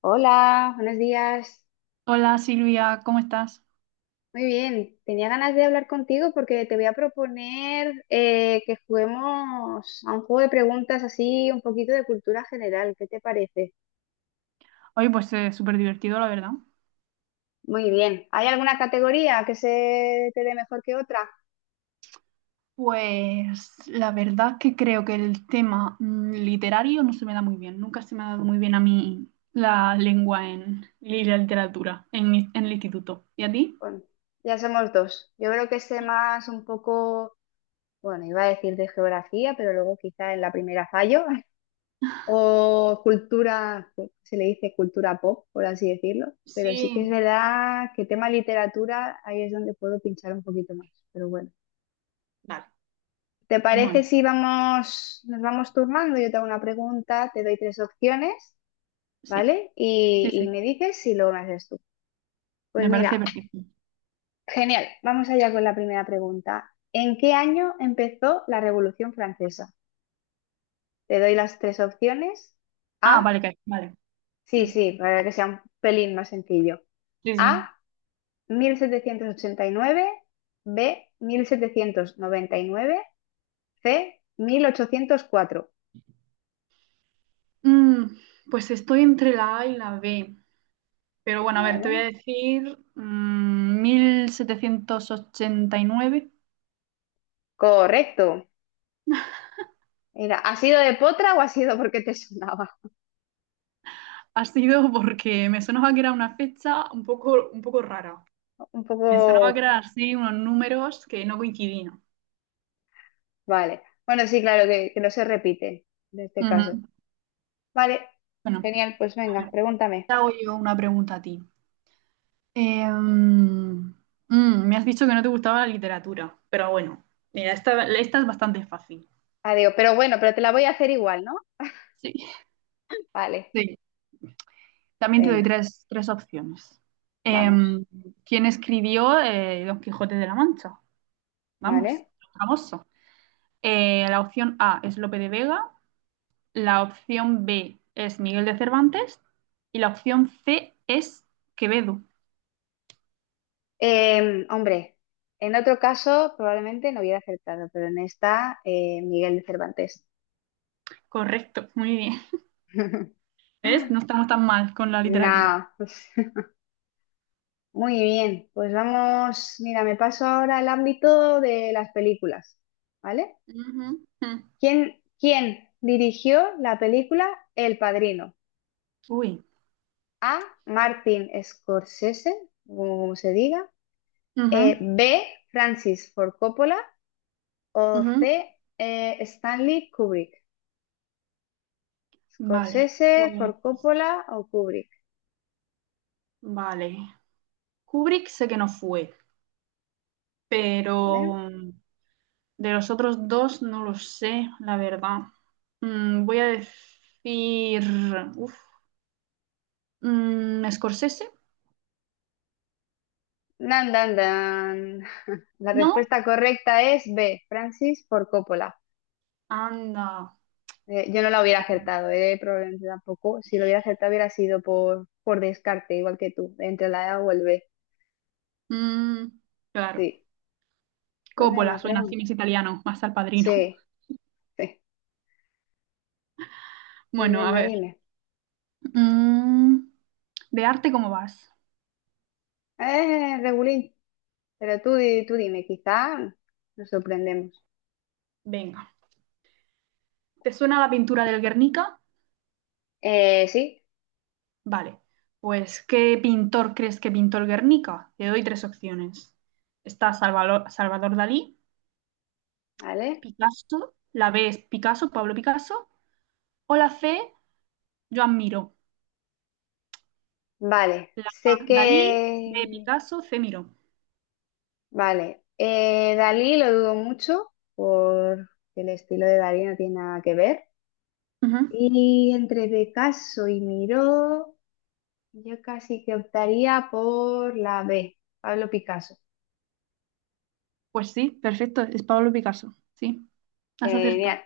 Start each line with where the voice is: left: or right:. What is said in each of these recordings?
left: Hola, buenos días.
right: Hola Silvia, ¿cómo estás?
left: Muy bien, tenía ganas de hablar contigo porque te voy a proponer que juguemos a un juego de preguntas así, un poquito de cultura general. ¿Qué te parece?
right: Hoy pues es súper divertido, la verdad.
left: Muy bien. ¿Hay alguna categoría que se te dé mejor que otra?
right: Pues la verdad que creo que el tema literario no se me da muy bien. Nunca se me ha dado muy bien a mí la lengua en, y la literatura en, en el instituto. ¿Y a ti?
left: Bueno, ya somos dos. Yo creo que sé más un poco, bueno, iba a decir de geografía, pero luego quizá en la primera fallo. O cultura, pues, se le dice cultura pop, por así decirlo, pero sí
right: Sí,
left: que es verdad que tema literatura, ahí es donde puedo pinchar un poquito más, pero bueno.
right: vale.
left: ¿Te parece
right: Bueno,
left: si vamos, nos vamos turnando? Yo te hago una pregunta, te doy tres opciones,
right: sí,
left: ¿vale? Y,
right: sí,
left: y
right: sí,
left: me dices y luego me haces tú. Pues
right: me parece
left: mira,
right: perfecto.
left: genial, vamos allá con la primera pregunta. ¿En qué año empezó la Revolución Francesa? Te doy las tres opciones.
right: Ah,
left: A,
right: vale, vale.
left: sí,
right: Mm,
left: sí, para que sea un pelín más sencillo.
right: sí,
left: A,
right: sí.
left: 1789, B, 1799, C, 1804.
right: Mm, pues estoy entre la A y la B. Pero bueno, a ver, te voy
left: ¿Vale?
right: a decir 1789.
left: Correcto. Mira, ¿ha sido de potra o ha sido porque te sonaba?
right: Ha sido porque me sonaba que era una fecha un poco rara.
left: Un
right: Me sonaba que
left: poco...
right: eran así unos números que no coincidían.
left: Vale. Bueno, sí, claro, que no se repite en este caso.
right: Ujú.
left: Vale,
right: Bueno,
left: genial, pues
right: a
left: venga,
right: ver, te
left: pregúntame.
right: hago yo una pregunta a ti. Eh, mm, Me has dicho que no te gustaba la literatura, pero bueno, mira, esta es bastante fácil.
left: Adiós. Pero bueno, pero te la voy a hacer igual, ¿no?
right: Sí.
left: Vale,
right: Sí. También te doy
left: venga,
right: tres opciones.
left: vamos.
right: Em, ¿quién escribió Don Quijote de la Mancha? Vamos,
left: Vale.
right: famoso. La opción A es Lope de Vega, la opción B es Miguel de Cervantes y la opción C es Quevedo.
left: Hombre, en otro caso probablemente no hubiera acertado, pero en esta, Miguel de Cervantes.
right: Correcto, muy bien. ¿Ves? No estamos tan mal con la literatura.
left: No, muy bien, pues vamos, mira, me paso ahora al ámbito de las películas, ¿vale?
right: Ujú, ujú.
left: ¿Quién dirigió la película El Padrino?
right: Uy.
left: A, Martin Scorsese, o como se diga.
right: Ujú,
left: B, Francis Ford Coppola. O C,
right: ujú.
left: Stanley Kubrick.
right: Vale,
left: Scorsese,
right: pues,
left: For Coppola o Kubrick,
right: vale. Kubrick sé que no fue, pero
left: ¿vale?
right: de los otros dos no lo sé, la verdad. Mm, voy a decir, uf, mm, Scorsese,
left: Dan, dan, dan. La
right: ¿no?
left: respuesta correcta es B, Francis Ford Coppola.
right: Anda.
left: Yo no la hubiera acertado, probablemente tampoco. Si lo hubiera acertado hubiera sido por descarte, igual que tú, entre la A o el B.
right: Mm, claro.
left: Sí. Pues
right: Coppola,
left: venga,
right: suena cine
left: pregunta.
right: es italiano, más al padrino.
left: Sí, sí. Pues
right: Bueno, a
left: venga,
right: ver.
left: dime.
right: Mm, ¿de arte cómo vas?
left: Regulín, pero tú dime, quizá nos sorprendemos.
right: Venga. ¿Te suena la pintura del Guernica?
left: Sí,
right: Vale, pues ¿qué pintor crees que pintó el Guernica? Te doy tres opciones. Está Salvador Dalí,
left: vale.
right: Picasso, la B es Picasso, Pablo Picasso, o la C, Joan Miró.
left: Vale,
right: La A,
left: sé
right: Dalí, B,
left: que...
right: Picasso, C, Miró.
left: Vale, Dalí lo dudo mucho porque el estilo de Dalí no tiene nada que ver.
right: Ujú.
left: Y entre Picasso y Miró, yo casi que optaría por la B, Pablo Picasso.
right: Pues sí, perfecto, es Pablo Picasso. Sí, has acertado.
left: Genial,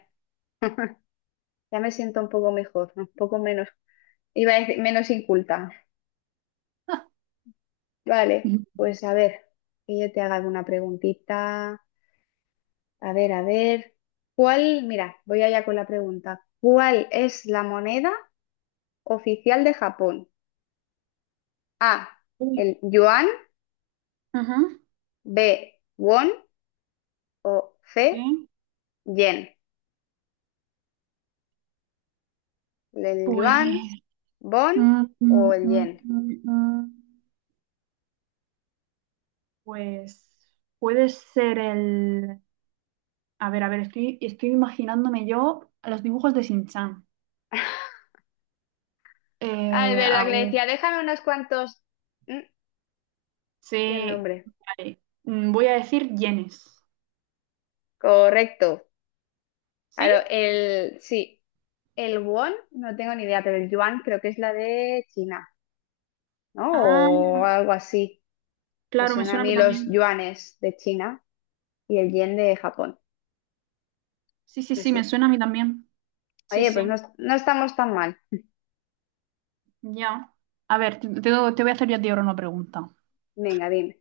left: ya me siento un poco mejor, un poco menos, iba a decir, menos inculta. Vale, pues a ver, que yo te haga alguna preguntita. A ver, ¿cuál? Mira, voy allá con la pregunta. ¿Cuál es la moneda oficial de Japón? A,
right: Uy.
left: el yuan,
right: Ujú,
left: B, won o C,
right: sí,
left: yen. El
right: pues,
left: yuan, bon
right: mm,
left: o
right: mm,
left: el
right: mm,
left: yen.
right: mm, mm. Pues puede ser el... a ver, estoy imaginándome yo a los dibujos de Shin-chan.
left: Ah, es verdad
right: A
left: que le
right: ver,
left: decía, déjame unos cuantos. Mm, y el
right: sí.
left: nombre.
right: Vale. Mm, voy a decir yenes.
left: Correcto.
right: ¿Sí?
left: Claro, el. Sí, el won, no tengo ni idea, pero el yuan creo que es la de China, ¿no?
right: Ah,
left: O algo así. Me
right: claro, me
left: suena a
right: suena a mí
left: mí los
right: también.
left: yuanes de China y el yen de Japón.
right: Sí, sí, sí, me
left: Así.
right: suena a mí también. Sí,
left: Oye, pues
right: sí,
left: no, no estamos tan mal.
right: ya. A ver, te voy a hacer yo a ti ahora una pregunta.
left: Venga, dime.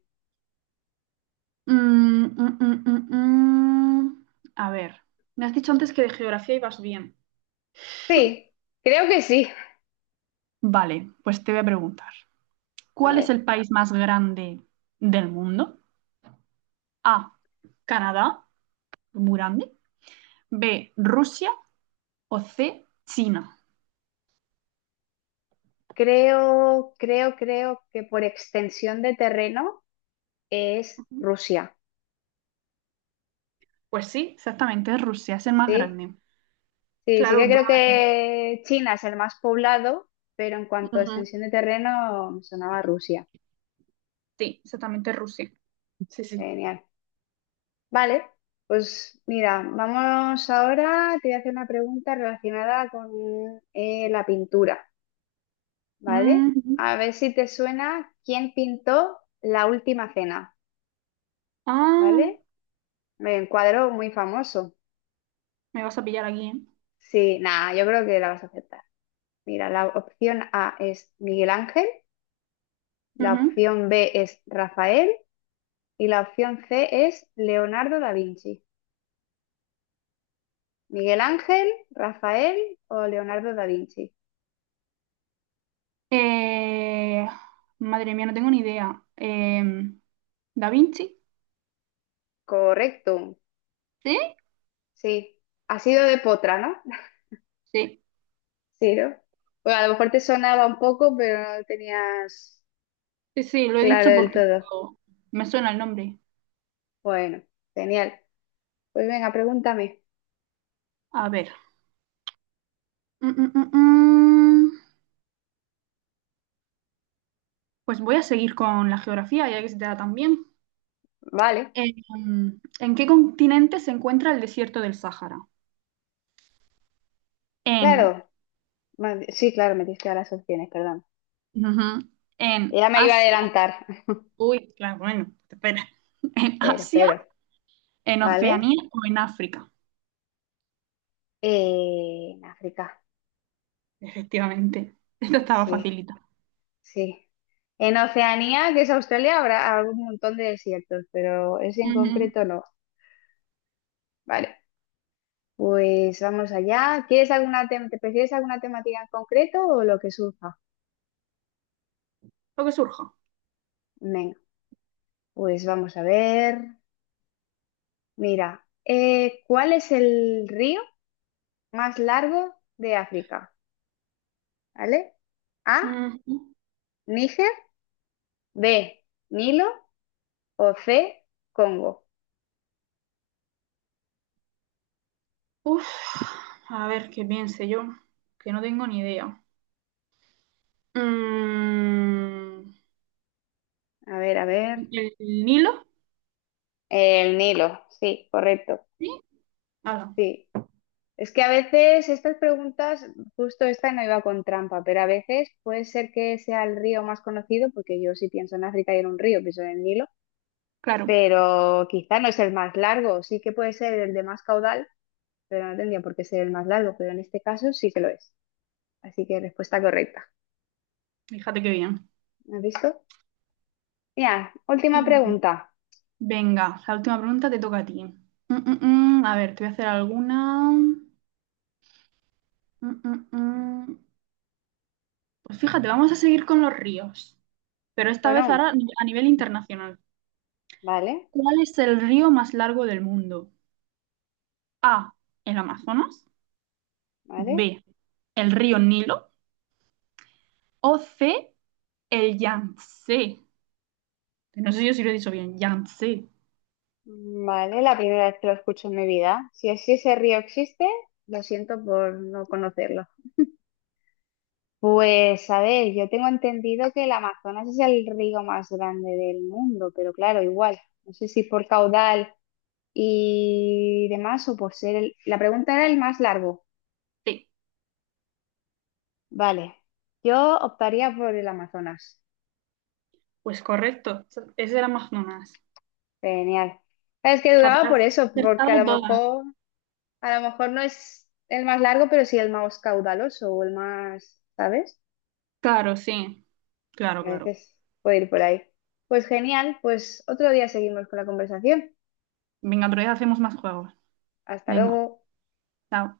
right: Mm, mm, mm, mm, mm. A ver, me has dicho antes que de geografía ibas bien.
left: Sí, creo que sí.
right: Vale, pues te voy a preguntar.
left: A
right: ¿Cuál es
left: ver,
right: el país más grande del mundo? A, Canadá, muy grande. B, Rusia o C, China.
left: creo que por extensión de terreno es
right: Uh-huh.
left: Rusia.
right: Pues sí, exactamente, es Rusia, es el más
left: Sí,
right: grande.
left: sí, sí
right: Claro,
left: que creo
right: entonces
left: que China es el más poblado, pero en cuanto a extensión
right: ujú,
left: de terreno me sonaba Rusia.
right: sí, exactamente es Rusia. Sí, sí.
left: Genial. Vale, pues mira, vamos ahora, te voy a hacer una pregunta relacionada con la pintura, ¿vale?
right: Mm,
left: A ver si te suena quién pintó La Última Cena,
right: ah,
left: ¿vale? Un cuadro muy famoso.
right: me vas a pillar aquí.
left: Sí, nada, yo creo que la vas a aceptar. Mira, la opción A es Miguel Ángel,
right: ¿Eh?
left: la
right: Ujú.
left: opción B es Rafael y la opción C es Leonardo da Vinci. Miguel Ángel, Rafael o Leonardo da Vinci.
right: Eh, Madre mía, no tengo ni idea. Em, ¿Da Vinci?
left: Correcto,
right: ¿Sí?
left: sí. Ha sido de potra, ¿no?
right: Sí,
left: Sí, ¿no? Bueno, a lo mejor te sonaba un poco, pero no lo tenías
right: sí, sí, lo he
left: claro
right: dicho
left: del
right: porque
left: todo.
right: me suena el nombre.
left: Bueno, genial. Pues venga, pregúntame.
right: A ver. Mm, mm, mm, mm. Pues voy a seguir con la geografía, ya que se te da tan bien.
left: Vale,
right: ¿En qué continente se encuentra el desierto del Sáhara? En,
left: claro. Vale, sí, claro, me diste las opciones, perdón.
right: ujú, en
left: Ya me iba a
right: Asia.
left: adelantar,
right: Uy, claro, bueno, espera. ¿En
left: pero,
right: Asia,
left: pero,
right: en
left: ¿vale?
right: Oceanía o en África?
left: En África,
right: Efectivamente. Esto estaba
left: sí,
right: facilita.
left: sí. En Oceanía, que es Australia, habrá algún montón de desiertos, pero ese en
right: Ujú.
left: concreto no. Vale, pues vamos allá. ¿Quieres alguna te prefieres alguna temática en concreto o lo que surja?
right: Lo que surja.
left: Venga, pues vamos a ver. Mira, ¿cuál es el río más largo de África? ¿Vale? A,
right: Ujú.
left: Níger. B, Nilo o C, Congo.
right: Uf, a ver qué piense yo, que no tengo ni idea. Mm,
left: A ver, a ver.
right: ¿el Nilo?
left: El Nilo, sí, correcto,
right: Sí. Ala,
left: sí. Es que a veces estas preguntas, justo esta no iba con trampa, pero a veces puede ser que sea el río más conocido, porque yo sí pienso en África y en un río, pienso en el Nilo,
right: claro,
left: pero quizá no es el más largo, sí que puede ser el de más caudal, pero no tendría por qué ser el más largo, pero en este caso sí que lo es. Así que respuesta correcta.
right: fíjate qué bien.
left: ¿Has visto? Mira, última pregunta.
right: Venga, la última pregunta te toca a ti. Mm, mm, mm. A ver, te voy a hacer alguna. Mm, mm, mm. Pues fíjate, vamos a seguir con los ríos, pero esta vez
left: Bueno,
right: ahora a nivel internacional.
left: vale.
right: ¿Cuál es el río más largo del mundo? A, el Amazonas.
left: ¿Vale?
right: B, el río Nilo. O C, el Yangtze. No sé yo si lo he dicho bien. Yangtze.
left: Vale, la primera vez que lo escucho en mi vida. Si ese río existe, lo siento por no conocerlo. Pues a ver, yo tengo entendido que el Amazonas es el río más grande del mundo, pero claro, igual, no sé si por caudal y demás o por ser el... La pregunta era el más largo.
right: Sí,
left: Vale, yo optaría por el Amazonas.
right: pues correcto. Es el Amazonas.
left: Genial. Es que
right: Fíjate,
left: dudaba
right: has
left: por eso, porque
right: acertado todas.
left: a lo mejor no es el más largo, pero sí el más caudaloso o el más, ¿sabes?
right: Claro, sí. Claro,
left: A
right: claro.
left: veces puede ir por ahí. Pues genial, pues otro día seguimos con la conversación.
right: Venga, otro día hacemos más juegos.
left: Hasta
right: Venga,
left: luego.
right: chao.